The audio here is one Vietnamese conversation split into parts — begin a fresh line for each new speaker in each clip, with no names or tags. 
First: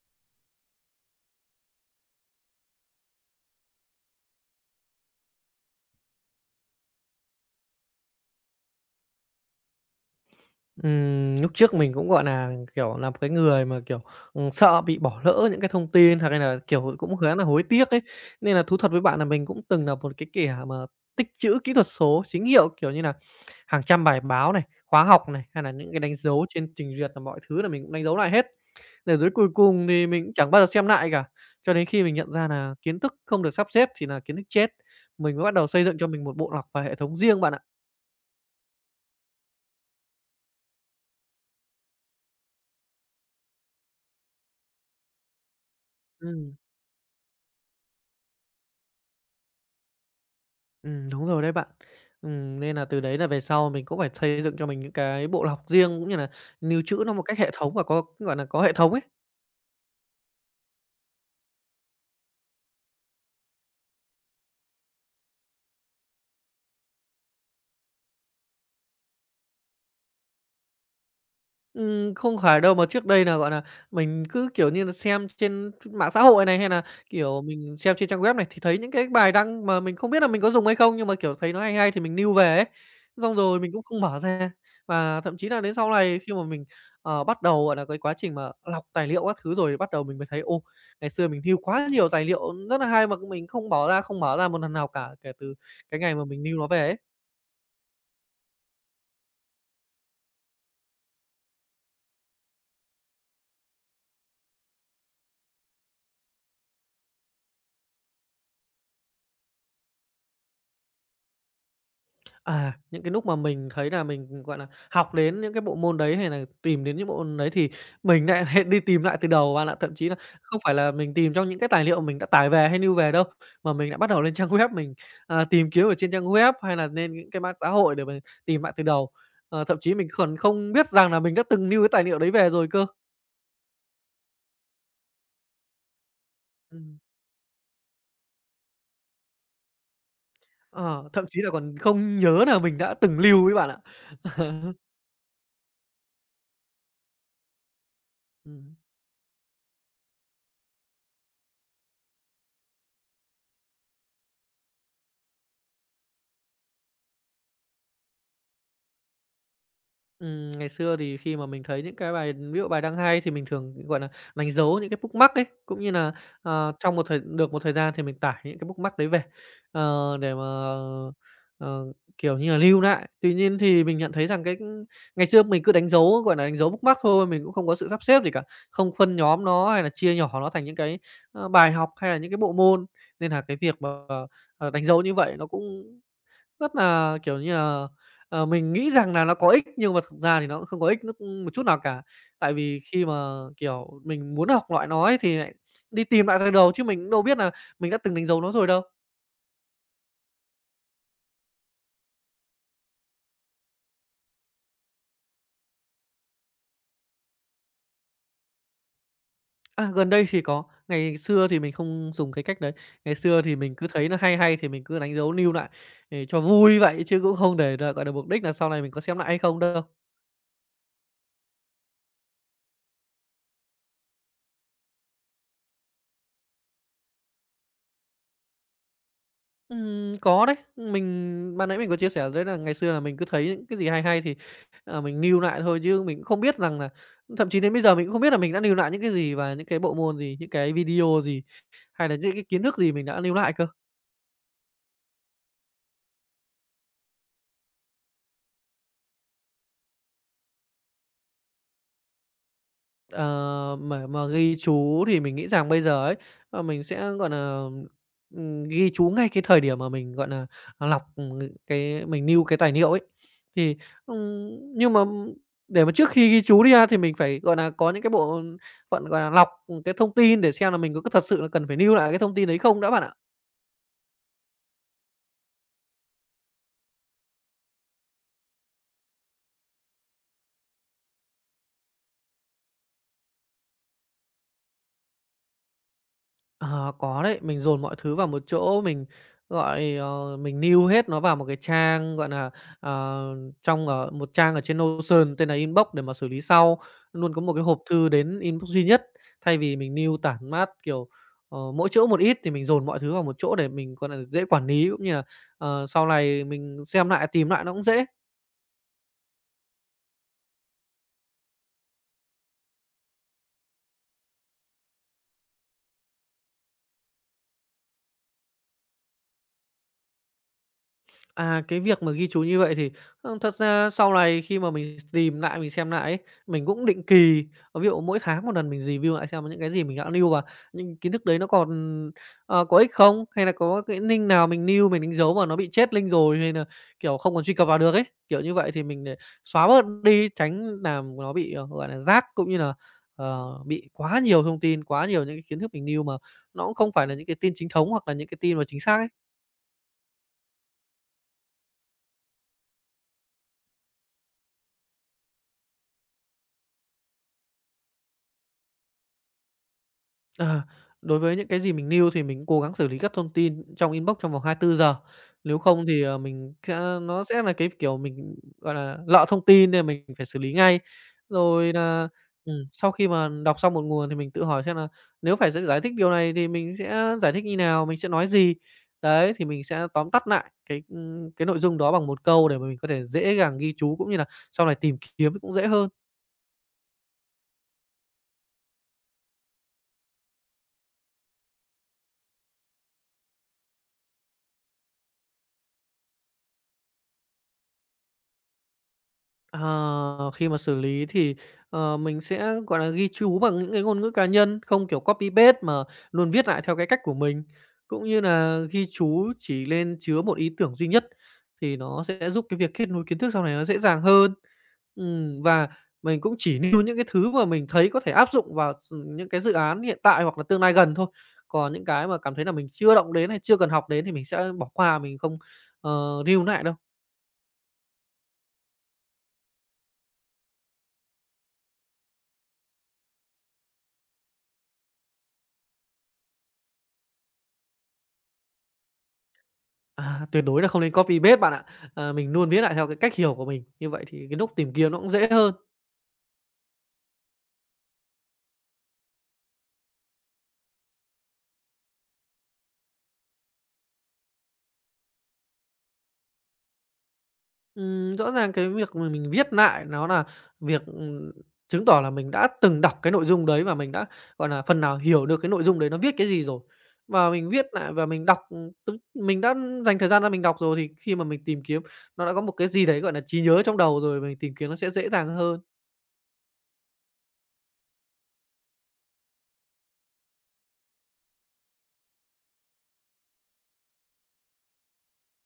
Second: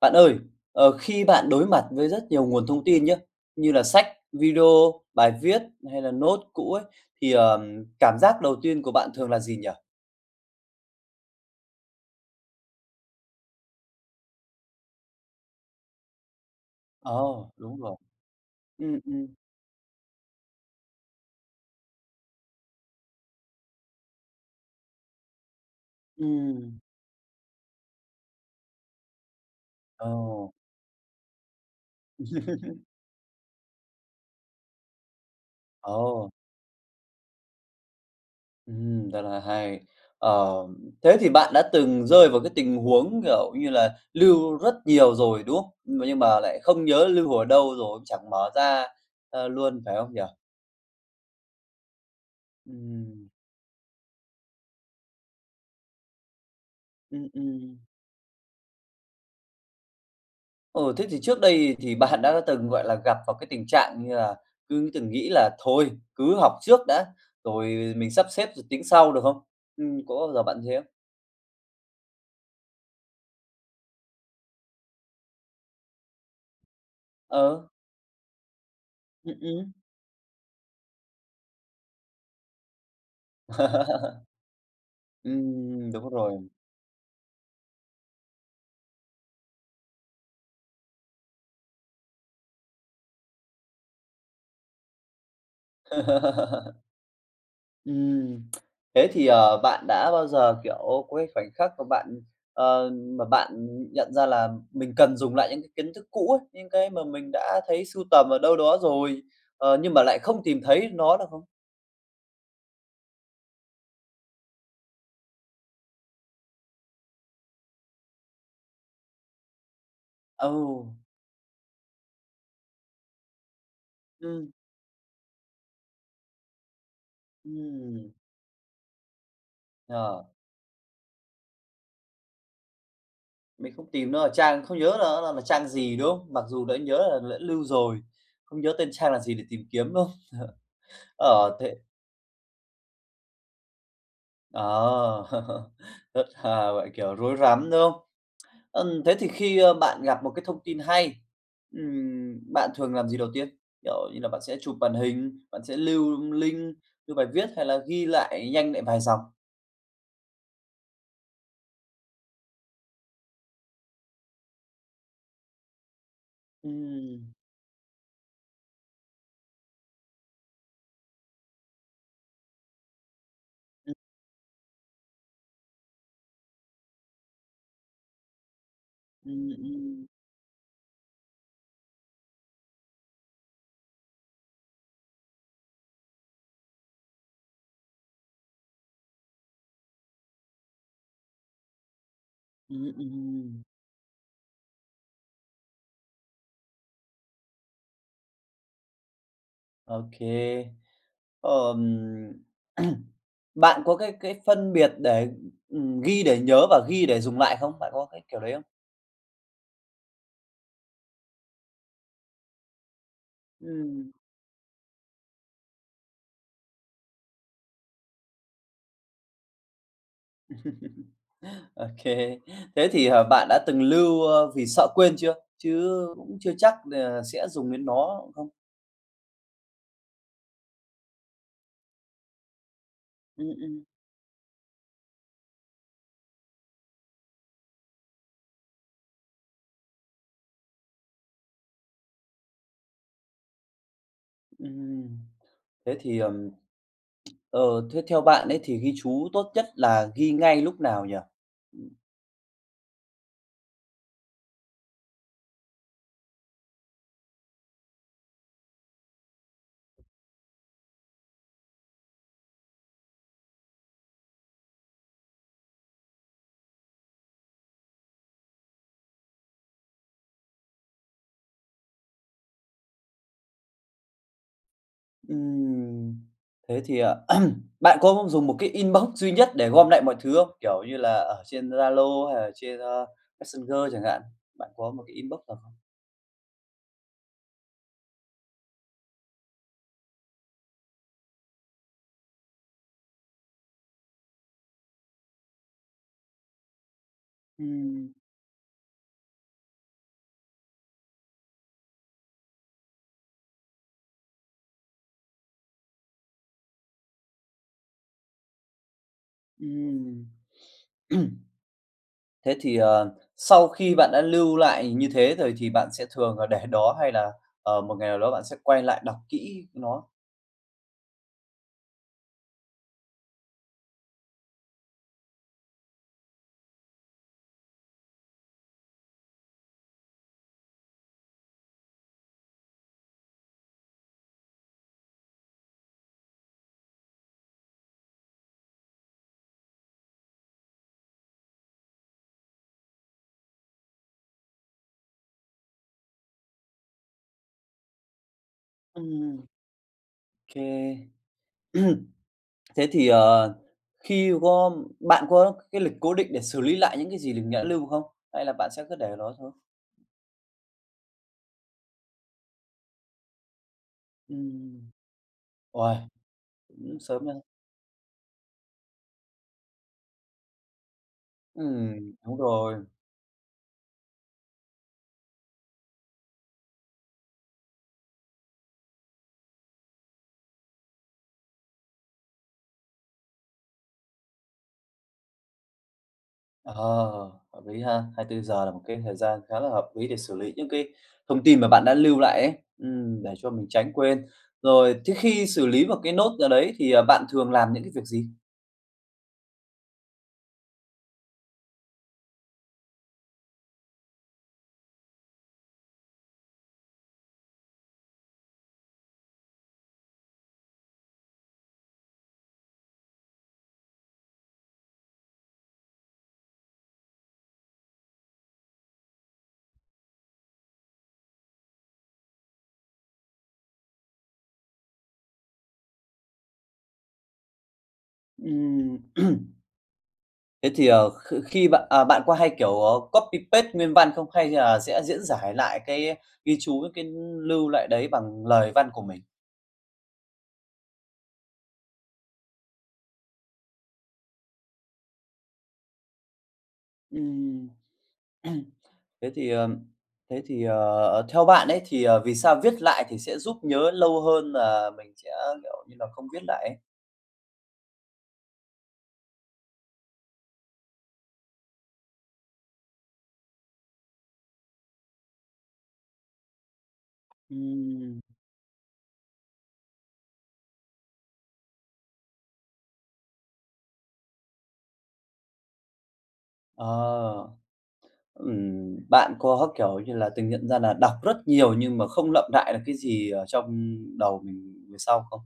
Bạn ơi, khi bạn đối mặt với rất nhiều nguồn thông tin nhé, như là sách, video, bài viết hay là nốt cũ ấy, thì, cảm giác đầu tiên của bạn thường là gì nhỉ?
Lúc trước mình cũng, gọi là kiểu, là một cái người mà, kiểu, sợ bị bỏ lỡ những cái thông tin hoặc là kiểu, cũng khá là
Ồ,
hối
đúng
tiếc
rồi.
ấy. Nên là thú thật
Ừm,
với bạn là
ừm,
mình cũng từng là một cái kẻ mà tích trữ kỹ thuật số chính hiệu, kiểu như là hàng trăm bài báo này, khóa học này, hay là những cái đánh dấu trên
ừm.
trình duyệt là mọi thứ là mình cũng đánh dấu lại hết. Rồi tới cuối cùng thì mình cũng
Ồ.
chẳng bao giờ xem lại cả, cho đến khi mình nhận ra là kiến thức không được sắp xếp thì là kiến thức chết, mình mới bắt đầu xây dựng cho mình
Ồ,
một bộ lọc và hệ thống riêng bạn ạ.
rất là hay. Ờ, thế thì bạn đã từng rơi vào cái tình huống, kiểu như là, lưu rất nhiều rồi, đúng không? Mà nhưng mà
Ừm.
lại không nhớ lưu ở đâu rồi, chẳng mở ra, ơ, luôn, phải không nhỉ?
Đúng rồi đấy bạn. Nên là từ đấy là
Ừm,
về sau mình cũng phải xây dựng cho mình những cái bộ lọc riêng, cũng như là lưu trữ nó một
ừm,
cách hệ thống
ừm.
và có, gọi là có hệ thống ấy.
Ừ, thế thì trước đây thì bạn đã từng, gọi là, gặp vào cái tình trạng như là cứ từng nghĩ là "Thôi, cứ học trước đã, rồi mình sắp xếp rồi tính sau" được không? Có bao giờ bạn thế không?
Không phải đâu, mà trước đây là gọi là mình cứ, kiểu như là xem trên mạng xã hội này, hay là kiểu,
Ờ,
mình xem trên trang web này, thì thấy những cái bài đăng
ừm.
mà mình không biết là mình có dùng hay không, nhưng mà, kiểu, thấy nó hay hay thì mình lưu về ấy. Xong rồi mình cũng không mở ra, và thậm chí là đến
Ừm,
sau
đúng
này khi mà
rồi.
mình, bắt đầu, gọi nà, cái quá trình mà lọc tài liệu các thứ rồi bắt đầu mình mới thấy, ô, ngày xưa mình lưu quá nhiều tài liệu rất là hay mà mình không bỏ ra, không mở ra một lần nào cả kể từ cái ngày mà mình lưu nó về ấy.
Ừm, thế thì, bạn đã bao giờ, kiểu, có cái khoảnh khắc mà bạn, ờ, mà bạn nhận ra là mình cần dùng lại những cái kiến thức cũ ấy, những cái mà mình đã thấy sưu tầm ở đâu đó rồi, nhưng mà lại không tìm thấy nó được không?
À, những cái lúc mà mình thấy là mình, gọi là, học đến những cái bộ môn đấy hay là tìm đến những bộ môn đấy thì mình nại hãy đi tìm lại từ đầu bạn ạ. Thậm chí là
Ồ.
không phải là mình tìm trong những cái tài liệu mình đã tải về hay lưu về đâu, mà mình đã bắt đầu lên
Ừ,
trang web mình, à, tìm kiếm ở trên trang web hay là lên những cái mạng xã hội để
Ừm,
mình tìm lại từ đầu. Ờ, thậm chí mình
ờ,
còn không biết rằng là mình đã từng lưu cái tài liệu đấy về rồi cơ.
mình không tìm nó ở trang không nhớ là trang gì, đúng không? Mặc dù đã nhớ
Ừm,
là đã lưu rồi, không nhớ tên trang là gì để tìm kiếm, đúng không?
ờ, thậm chí là
Ờ, thế
còn không nhớ là mình đã từng lưu ấy bạn ạ.
ờ, rất là, gọi, kiểu, rối rắm, đúng không?
Ừm.
Thế thì khi, bạn gặp một cái thông tin hay, bạn thường làm gì đầu tiên? Kiểu như là, bạn sẽ chụp màn hình, bạn sẽ lưu link, lưu bài viết hay là ghi lại nhanh lại vài dòng?
Ngày xưa thì khi mà mình thấy những cái bài ví dụ bài đang hay thì mình thường, gọi là đánh dấu những cái bookmark ấy, cũng như là trong một thời
Ừm,
được một thời gian thì mình tải những cái bookmark đấy về, để mà, ờ, kiểu như là, lưu lại. Tuy nhiên thì mình nhận thấy rằng cái ngày xưa mình cứ đánh dấu, gọi là đánh dấu bookmark thôi, mình cũng không có sự sắp xếp gì cả, không phân nhóm
ừm,
nó hay là
ừm,
chia nhỏ nó thành những cái, bài học hay là những cái bộ môn, nên là cái việc mà, đánh dấu như vậy nó cũng rất là kiểu như là, mình nghĩ rằng là nó có ích nhưng mà thực ra thì nó cũng không có ích nước một chút nào cả. Tại vì
ừm,
khi mà,
ừm,
kiểu, mình muốn học loại nó ấy thì lại đi tìm lại từ đầu chứ mình cũng đâu biết là mình đã từng đánh dấu nó rồi đâu.
ô Ờm, bạn có cái phân biệt để, ghi để nhớ và ghi để dùng lại không? Bạn có cái kiểu đấy không?
À, gần đây thì có, ngày xưa thì mình không dùng cái cách đấy. Ngày xưa thì mình cứ thấy
Ừm,
nó hay hay thì mình cứ đánh dấu lưu lại để cho vui vậy chứ cũng không để là, gọi là, mục đích là sau này mình có xem lại hay không đâu.
ô Thế thì, bạn đã từng lưu, ơ, vì sợ quên chưa? Chứ cũng chưa chắc là sẽ dùng đến nó không?
Có đấy. Mình ban nãy mình có chia sẻ đấy là ngày xưa là mình cứ thấy
Ừm,
những cái
ừm,
gì hay hay thì, mình lưu lại thôi chứ mình cũng không biết rằng là thậm chí đến bây giờ mình cũng không biết là mình đã lưu lại những cái gì và những cái bộ môn gì, những cái video gì, hay là những cái kiến thức gì mình đã lưu lại cơ.
ừm. Thế thì, ờ, thế theo bạn ấy thì ghi chú tốt nhất là ghi ngay lúc nào nhỉ?
Ờ, mà ghi chú thì mình nghĩ rằng bây giờ ấy, mình sẽ, gọi là ghi chú ngay cái thời điểm mà mình, gọi nà, à, lọc, cái mình lưu cái tài liệu ấy. Thì, ừm, nhưng mà để mà trước khi ghi chú đi ha, thì mình phải, gọi nà, có những cái bộ phận, gọi là, lọc, cái thông tin để xem là mình có thật sự là cần phải lưu lại cái thông tin đấy không đã bạn ạ.
Ừm, thế thì, à, bạn có dùng một cái inbox duy nhất để gom lại mọi thứ không? Kiểu như là ở trên Zalo hay là trên, ơ, Messenger chẳng hạn, bạn có một cái inbox nào không?
Ờ, có đấy, mình dồn mọi thứ vào một chỗ, mình, gọi, mình lưu hết nó vào một cái trang, gọi là ờ, ở một trang ở trên Notion tên là Inbox để mà xử lý sau. Luôn có một cái hộp thư
Ừm,
đến inbox duy nhất, thay vì mình lưu tản mát, kiểu, mỗi chỗ một ít thì mình dồn mọi thứ vào một chỗ để mình, gọi nà, dễ quản lý, cũng như là, sau này mình xem lại, tìm lại nó cũng dễ.
ừm. Thế thì, sau khi bạn đã lưu lại như thế rồi thì bạn sẽ thường là để đó hay là, một ngày nào đó bạn sẽ quay lại đọc kỹ nó?
À, cái việc mà ghi chú như vậy thì, thật ra sau này khi mà mình tìm lại mình xem lại ấy, mình cũng định kỳ, ví dụ mỗi tháng một lần mình review lại xem những cái gì mình đã lưu và những kiến thức đấy nó còn, có ích không? Hay là có cái link nào mình lưu mình đánh dấu mà nó bị chết link rồi hay là kiểu, không còn truy cập vào được ấy. Kiểu như vậy thì mình để xóa bớt đi, tránh làm nó bị, gọi là, rác cũng như là, bị quá nhiều thông tin, quá nhiều những cái kiến thức mình lưu mà nó cũng không phải là những cái tin chính thống hoặc là những cái tin mà chính xác ấy.
Ừm, OK. Thế thì, ờ, khi có bạn có cái lịch cố định để xử lý lại những cái gì mình đã lưu không? Hay là bạn sẽ cứ để đó thôi?
À, đối với những cái gì mình lưu thì mình cố gắng xử lý các thông tin trong inbox trong vòng 24
Ừm,
giờ. Nếu không
uầy,
thì, mình sẽ
cũng
nó
sớm ha.
sẽ là cái, kiểu, mình, gọi là, lọ thông tin nên mình phải xử lý ngay. Rồi nà
Đúng rồi.
sau khi mà đọc xong một nguồn thì mình tự hỏi xem là nếu phải giải thích điều này thì mình sẽ giải thích như nào, mình sẽ nói gì? Đấy, thì mình sẽ tóm tắt lại cái nội dung đó bằng một câu để mà mình có thể dễ dàng ghi chú cũng như là sau này tìm kiếm cũng dễ hơn.
Ờ, hợp lý ha. 24 giờ là một cái thời gian khá là hợp lý để xử lý những cái thông tin mà bạn đã lưu lại ấy, để cho mình tránh quên. Rồi, thế khi xử lý một cái nốt nào đấy thì, bạn thường làm những cái việc gì?
Ờ, khi mà xử lý thì, mình sẽ, gọi là, ghi chú bằng những cái ngôn ngữ cá nhân, không kiểu copy paste mà luôn viết lại theo cái cách của mình, cũng như là ghi chú chỉ lên chứa một ý tưởng duy nhất thì nó sẽ giúp cái việc kết nối kiến thức sau này nó dễ dàng hơn. Và mình cũng chỉ nêu những cái thứ mà mình thấy có thể áp dụng vào những cái dự án hiện tại hoặc là tương lai gần thôi, còn những cái mà cảm thấy là mình chưa động đến hay chưa cần học đến thì mình sẽ bỏ qua, mình không, lưu lại đâu.
Ừm, thế thì, ờ, kh khi bạn à, bạn có hay, kiểu, copy paste nguyên văn không? Hay là sẽ diễn giải lại cái ghi chú cái lưu lại đấy bằng lời văn của mình?
À, tuyệt đối là không nên copy paste bạn ạ. Ờ, mình luôn viết lại theo cái cách hiểu của mình, như vậy thì cái núc tìm kiếm nó cũng dễ hơn.
Ừm. Thế thì, theo bạn ấy thì, vì sao viết lại thì sẽ giúp nhớ lâu hơn là mình sẽ, kiểu như là, không viết lại ấy?
Rõ ràng cái việc mà mình viết lại nó là việc, chứng tỏ là mình đã từng đọc cái nội dung đấy và mình đã, gọi là, phần nào hiểu được cái nội dung đấy nó viết cái gì rồi. Và mình viết lại và
Ừm.
mình đọc, t mình đã dành thời gian ra mình đọc rồi thì khi mà mình tìm kiếm, nó đã có một cái gì đấy, gọi là, trí nhớ trong đầu rồi, mình tìm kiếm nó sẽ dễ dàng hơn.
Ờ, bạn có, kiểu như là, từng nhận ra là đọc rất nhiều nhưng mà không lặp lại được cái gì ở trong đầu mình về sau không?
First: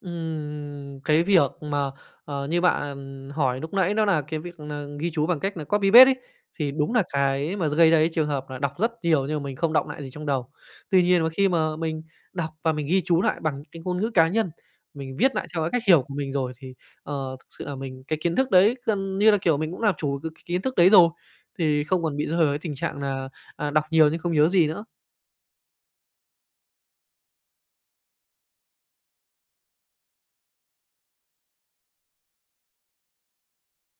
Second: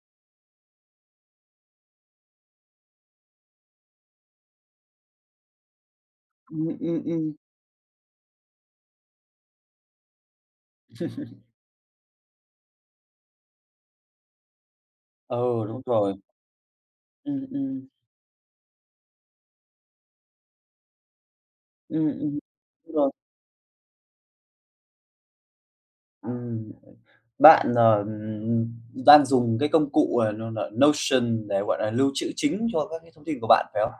Cái việc mà, như bạn hỏi lúc nãy đó là cái việc là ghi chú bằng cách là copy paste ấy,
Ừm,
thì đúng
ừm,
là
ừm.
cái mà gây ra cái trường hợp là đọc rất nhiều nhưng mà mình không đọng lại gì trong đầu. Tuy nhiên mà khi mà mình đọc và mình ghi chú lại bằng cái ngôn ngữ cá nhân, mình viết
Ừ,
lại theo
Ờ,
cái
đúng
cách hiểu
rồi.
của mình rồi thì,
Ừm,
thực sự là
ừm.
mình cái kiến thức đấy gần như là, kiểu, mình cũng làm chủ được cái kiến thức đấy rồi, thì không
Ừm,
còn bị
ừm.
rơi vào cái tình
Đúng
trạng
rồi.
là, à, đọc nhiều nhưng không nhớ gì nữa.
Ừm. Bạn, đang dùng cái công cụ, nó là Notion để, gọi là, lưu trữ chính cho các cái thông tin của bạn, phải không?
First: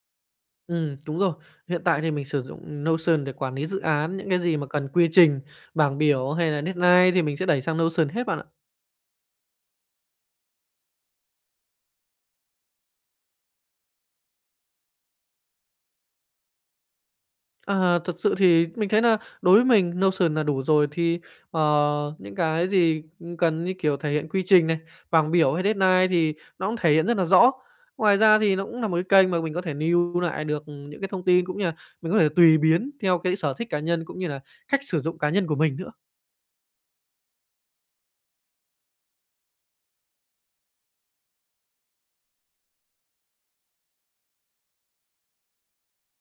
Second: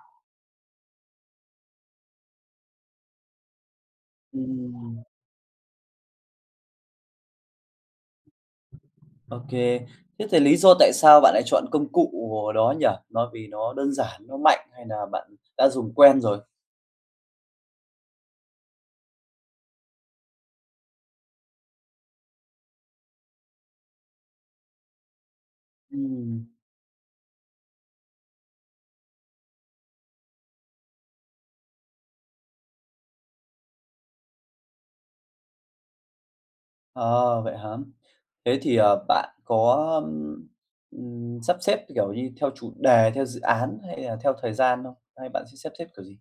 Ừ, đúng rồi. Hiện tại thì mình sử dụng Notion để quản lý dự án, những cái gì mà cần
Ừm,
quy trình, bảng biểu hay là deadline thì mình sẽ đẩy sang Notion hết bạn ạ.
ô Thế thì lý do tại sao bạn lại chọn công cụ đó nhỉ? Nó vì nó đơn giản, nó mạnh hay là bạn đã dùng quen rồi?
Ờ, thật sự thì mình thấy là đối với mình Notion là đủ rồi thì, ờ, những cái gì, cần như kiểu thể hiện quy trình này, bảng biểu hay deadline
Ừm,
thì nó cũng thể hiện rất là rõ. Ngoài ra thì nó cũng là một cái kênh mà mình có thể lưu lại được, những cái thông tin cũng như là mình có thể tùy biến theo cái sở thích cá nhân cũng như là cách sử dụng cá nhân của mình nữa.
ờ, vậy hả? Thế thì, bạn có, ưm, sắp xếp, kiểu như, theo chủ đề, theo dự án hay là theo thời gian không? Hay bạn sẽ sắp xếp kiểu gì?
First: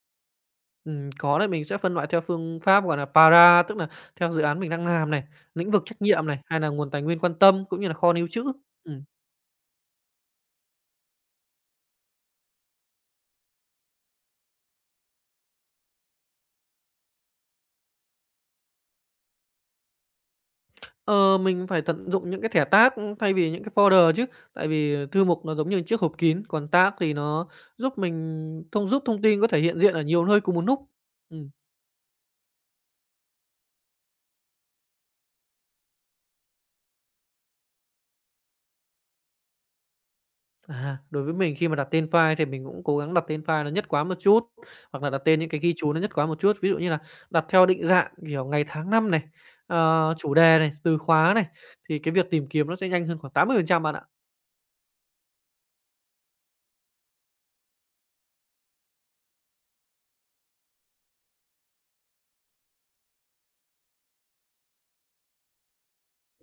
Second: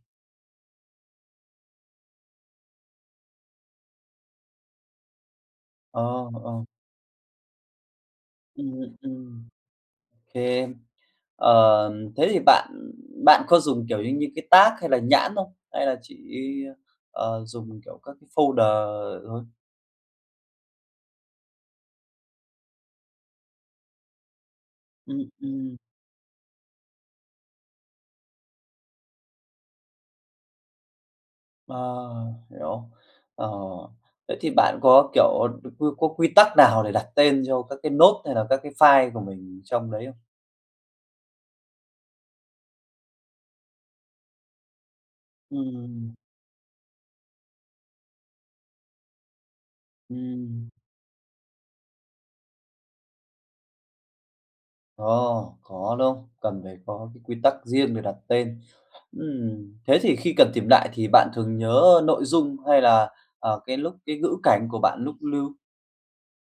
Có đấy, mình sẽ phân loại theo phương pháp, gọi là, Para, tức là theo dự án mình đang làm này, lĩnh vực trách
Ờ,
nhiệm này, hay
ờ,
là nguồn tài nguyên quan tâm cũng như là kho níu trữ.
ừm,
Ừm,
ừm, ô Ờ, thế thì bạn bạn có dùng, kiểu như như, cái tag hay là nhãn không? Hay là chỉ, dùng, kiểu, các cái folder thôi?
ờ, mình phải tận dụng những cái thẻ tag, thay vì những cái folder chứ, tại vì
Ừm,
thư mục nó giống
ừm,
như chiếc hộp kín, còn tag thì nó giúp thông tin có thể hiện diện ở nhiều nơi cùng một lúc. Ừm.
à, hiểu. Ờ, thế thì bạn có, kiểu, có quy tắc nào để đặt tên cho các cái note hay là các cái file của mình trong đấy không?
À, đối với mình khi mà đặt tên file thì mình cũng cố gắng đặt tên file nó nhất quán một chút, hoặc là đặt tên những cái ghi chú nó nhất
Ừm,
quán một chút. Ví dụ như là đặt theo định dạng, kiểu, ngày tháng năm này, chủ đề
ừm.
này, từ khóa này, thì cái việc tìm kiếm nó sẽ nhanh hơn khoảng 80% bạn ạ.
Ồ, có, đúng không? Cần phải có cái quy tắc riêng để đặt tên. Thế thì khi cần tìm lại thì bạn thường nhớ nội dung hay là, cái lúc cái ngữ cảnh của bạn lúc lưu?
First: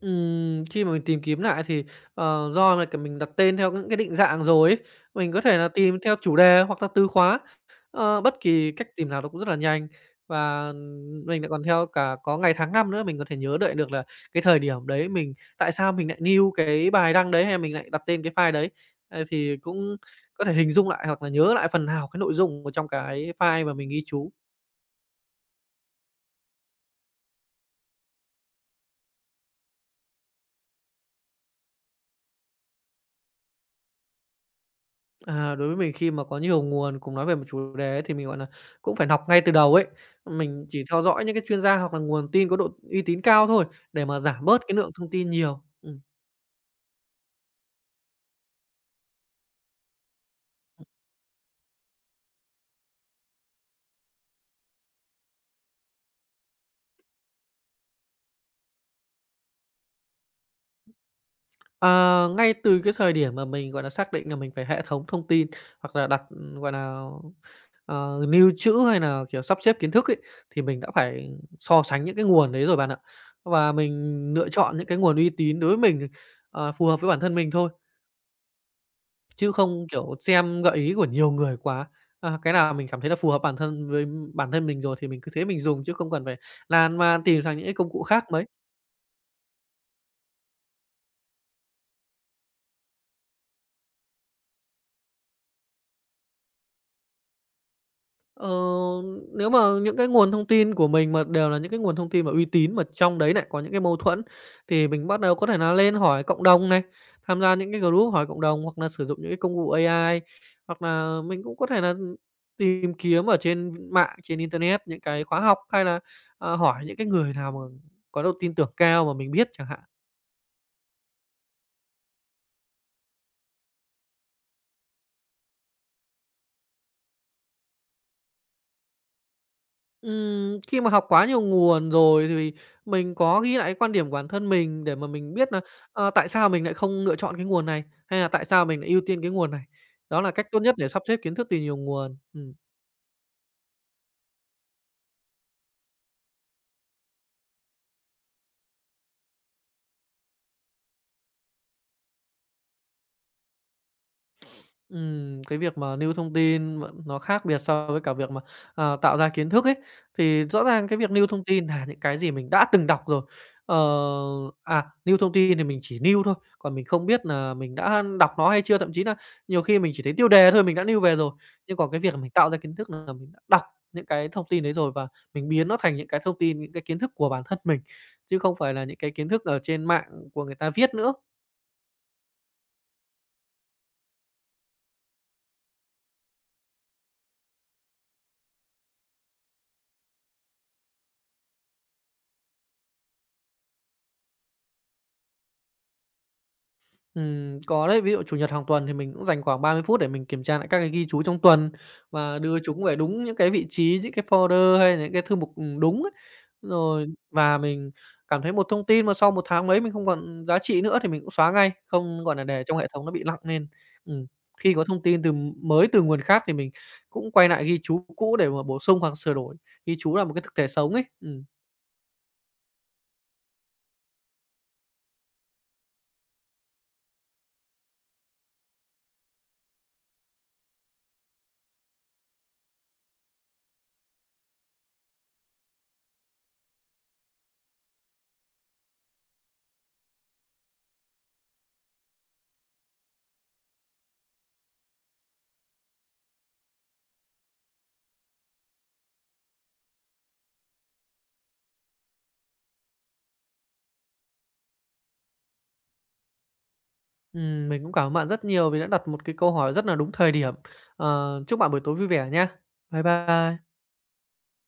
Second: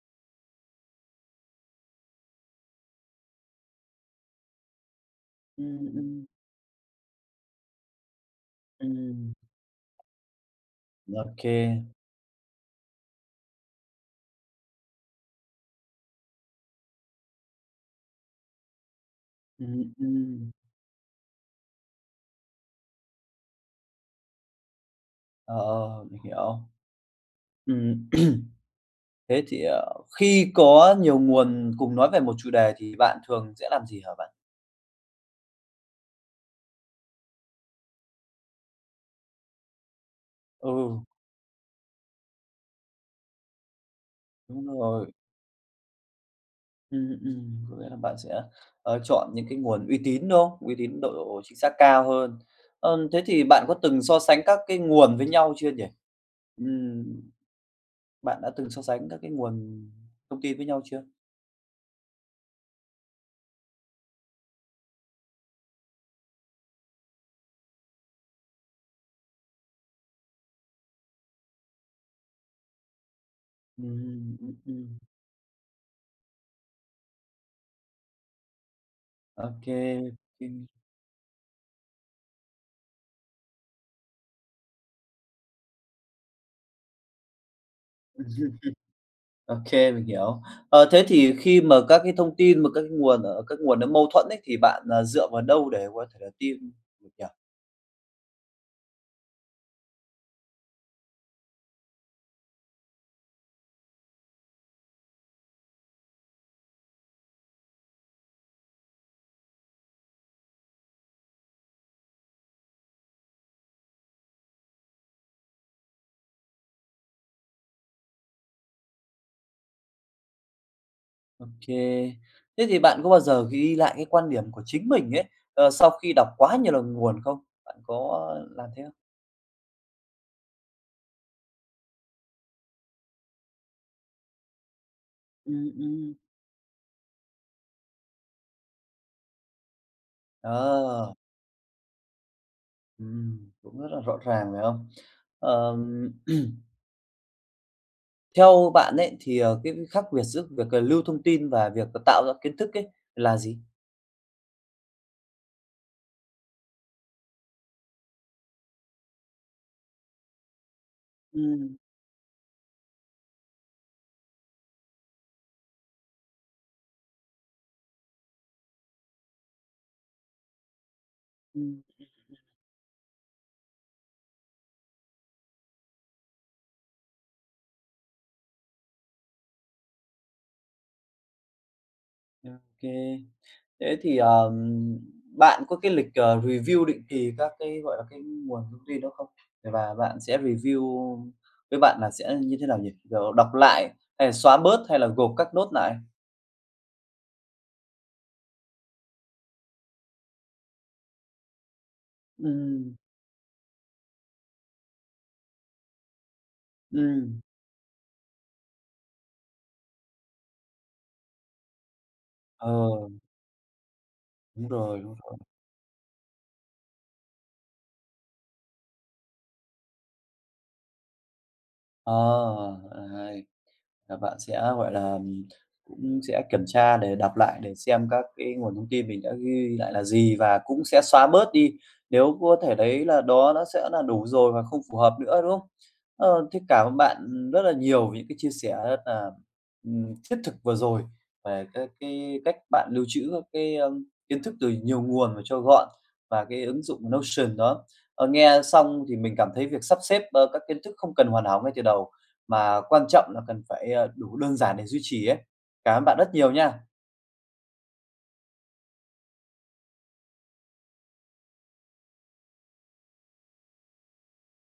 Khi mà mình tìm kiếm lại thì, do là, kiểu, mình đặt tên theo những cái định dạng rồi ấy, mình có thể là
Ừm,
tìm theo
ừm,
chủ đề hoặc là từ khóa, bất kỳ cách tìm nào nó
ừm,
cũng rất là nhanh. Và, mình lại còn theo
ô
cả có ngày tháng năm nữa, mình có thể nhớ đợi được là cái thời điểm đấy mình tại sao mình lại new cái bài đăng đấy hay mình lại đặt tên cái file đấy. Ờ, thì
Ừm,
cũng có
ừm,
thể hình dung lại hoặc là nhớ lại phần nào cái nội dung ở trong cái file mà mình ghi chú.
ờ, mình hiểu. Ừm. Thế thì, khi có nhiều nguồn cùng nói về một chủ đề thì bạn thường sẽ làm gì hả bạn?
À, đối với mình khi mà có nhiều nguồn cùng nói về một chủ đề ấy thì mình, gọi là, cũng phải học ngay từ đầu ấy. Mình
Ừ,
chỉ theo dõi những cái chuyên gia hoặc là nguồn tin có độ uy tín cao thôi, để mà giảm bớt
đúng
cái lượng
rồi.
thông tin nhiều. Ừm.
Có nghĩa là bạn sẽ, chọn những cái nguồn uy tín, đúng không? Uy tín độ chính xác cao hơn. Thế thì bạn có từng so sánh các cái nguồn với nhau chưa nhỉ? Ừm, bạn đã từng so sánh các cái nguồn thông tin với nhau chưa?
Ờ, ngay từ cái thời điểm mà mình, gọi là, xác định là mình phải hệ thống thông tin hoặc là đặt, gọi là, lưu trữ hay là kiểu, sắp xếp kiến thức ấy, thì mình đã phải so sánh những cái nguồn đấy rồi bạn ạ. Và mình
Ừm,
lựa
ừm,
chọn những
ừm,
cái nguồn uy tín đối với mình, phù hợp với bản thân mình thôi.
ô
Chứ
kê,
không, kiểu, xem gợi ý của nhiều người quá. À, cái nào mình cảm thấy là phù hợp bản thân với bản thân mình rồi thì mình cứ thế mình dùng chứ không cần phải lan man tìm sang những cái công cụ khác mấy.
OK mình hiểu. Ờ, thế thì khi mà các cái thông tin mà các cái nguồn ở các nguồn nó mâu thuẫn ấy, thì bạn, à, dựa vào đâu để có thể là tin được nhỉ?
Ờ, nếu mà những cái nguồn thông tin của mình mà đều là những cái nguồn thông tin mà uy tín mà trong đấy lại có những cái mâu thuẫn, thì mình bắt đầu có thể là lên hỏi cộng đồng này, tham gia những cái group hỏi cộng đồng hoặc là sử dụng những cái công cụ AI, hoặc là mình cũng có thể là tìm kiếm ở trên mạng, trên internet những cái khóa học hay là, hỏi những cái người nào mà có độ tin tưởng cao mà mình biết chẳng hạn.
OK. Thế thì bạn có bao giờ ghi lại cái quan điểm của chính mình ấy, sau khi đọc quá nhiều lần nguồn không? Bạn có làm thế không?
Khi mà học quá nhiều nguồn rồi thì mình có ghi lại cái quan điểm của bản thân mình để mà mình biết là,
Ừm, ừm.
tại sao mình lại không lựa chọn cái nguồn này, hay là tại sao mình lại ưu tiên cái nguồn này. Đó là cách tốt nhất để sắp
Ờ,
xếp kiến thức từ nhiều nguồn. Ừm.
cũng rất là rõ ràng, phải không? Ờm, theo bạn ấy thì, cái khác biệt giữa việc, lưu thông tin và việc, tạo ra kiến thức ấy là gì?
Cái việc mà lưu thông tin mà nó khác biệt so với cả việc mà, à, tạo ra kiến thức ấy, thì rõ ràng cái việc lưu thông tin
Ừm,
là những cái gì mình đã từng đọc rồi. Ờ, à, lưu thông tin thì mình chỉ lưu thôi, còn mình không biết là mình đã đọc nó hay chưa, thậm chí là nhiều khi mình chỉ thấy tiêu đề thôi mình đã lưu về rồi. Nhưng
ừm.
còn cái việc mình tạo ra kiến thức là mình đã đọc những cái thông tin đấy rồi và mình biến nó thành những cái thông tin, những cái kiến thức của bản thân mình, chứ không phải là những cái kiến thức ở trên mạng của người ta viết nữa.
OK. Thế thì, bạn có cái lịch, review định kỳ các cái, gọi là, cái nguồn thông tin đó không? Và bạn sẽ review với bạn là sẽ như thế nào nhỉ? Kiểu, đọc lại hay là xóa bớt hay là gộp các nốt lại?
Có đấy, ví dụ Chủ nhật hàng tuần thì mình cũng dành khoảng 30 phút để mình kiểm tra lại các cái ghi chú trong tuần và
Ừ,
đưa chúng về đúng những cái vị trí, những cái folder hay là những cái thư mục, đúng ấy. Rồi
ừm.
và mình cảm thấy một thông tin mà sau một tháng mấy mình không còn giá trị nữa thì mình cũng xóa ngay, không, gọi là, để
Ờ,
trong hệ thống nó bị lặng lên. Ừm,
đúng
khi có
rồi,
thông
đúng
tin từ
rồi.
mới từ nguồn khác thì mình cũng quay lại ghi chú cũ để mà bổ sung hoặc sửa đổi. Ghi chú là một cái thực thể sống ấy. Ừm.
Ờ, đấy. Là bạn sẽ, gọi là, cũng sẽ kiểm tra để đọc lại để xem các cái nguồn thông tin mình đã ghi lại là gì và cũng sẽ xóa bớt đi, nếu có thể đấy là đó nó sẽ là đủ rồi và không phù hợp nữa, đúng không? Ờ, thế cảm ơn bạn rất là nhiều vì những cái chia sẻ rất là, thiết thực vừa rồi về các cái cách bạn lưu trữ các cái, kiến thức từ nhiều nguồn và cho gọn và cái ứng dụng Notion đó. Ờ, nghe xong thì mình cảm thấy việc sắp xếp, các kiến thức không cần hoàn hảo ngay từ đầu mà quan trọng là cần phải, đủ đơn giản để duy trì ấy. Cảm ơn bạn rất nhiều nha.
Mình cũng cảm ơn bạn rất nhiều vì đã đặt một cái câu hỏi rất là đúng thời điểm. Ờ, chúc bạn buổi tối vui vẻ nha. Bye bye.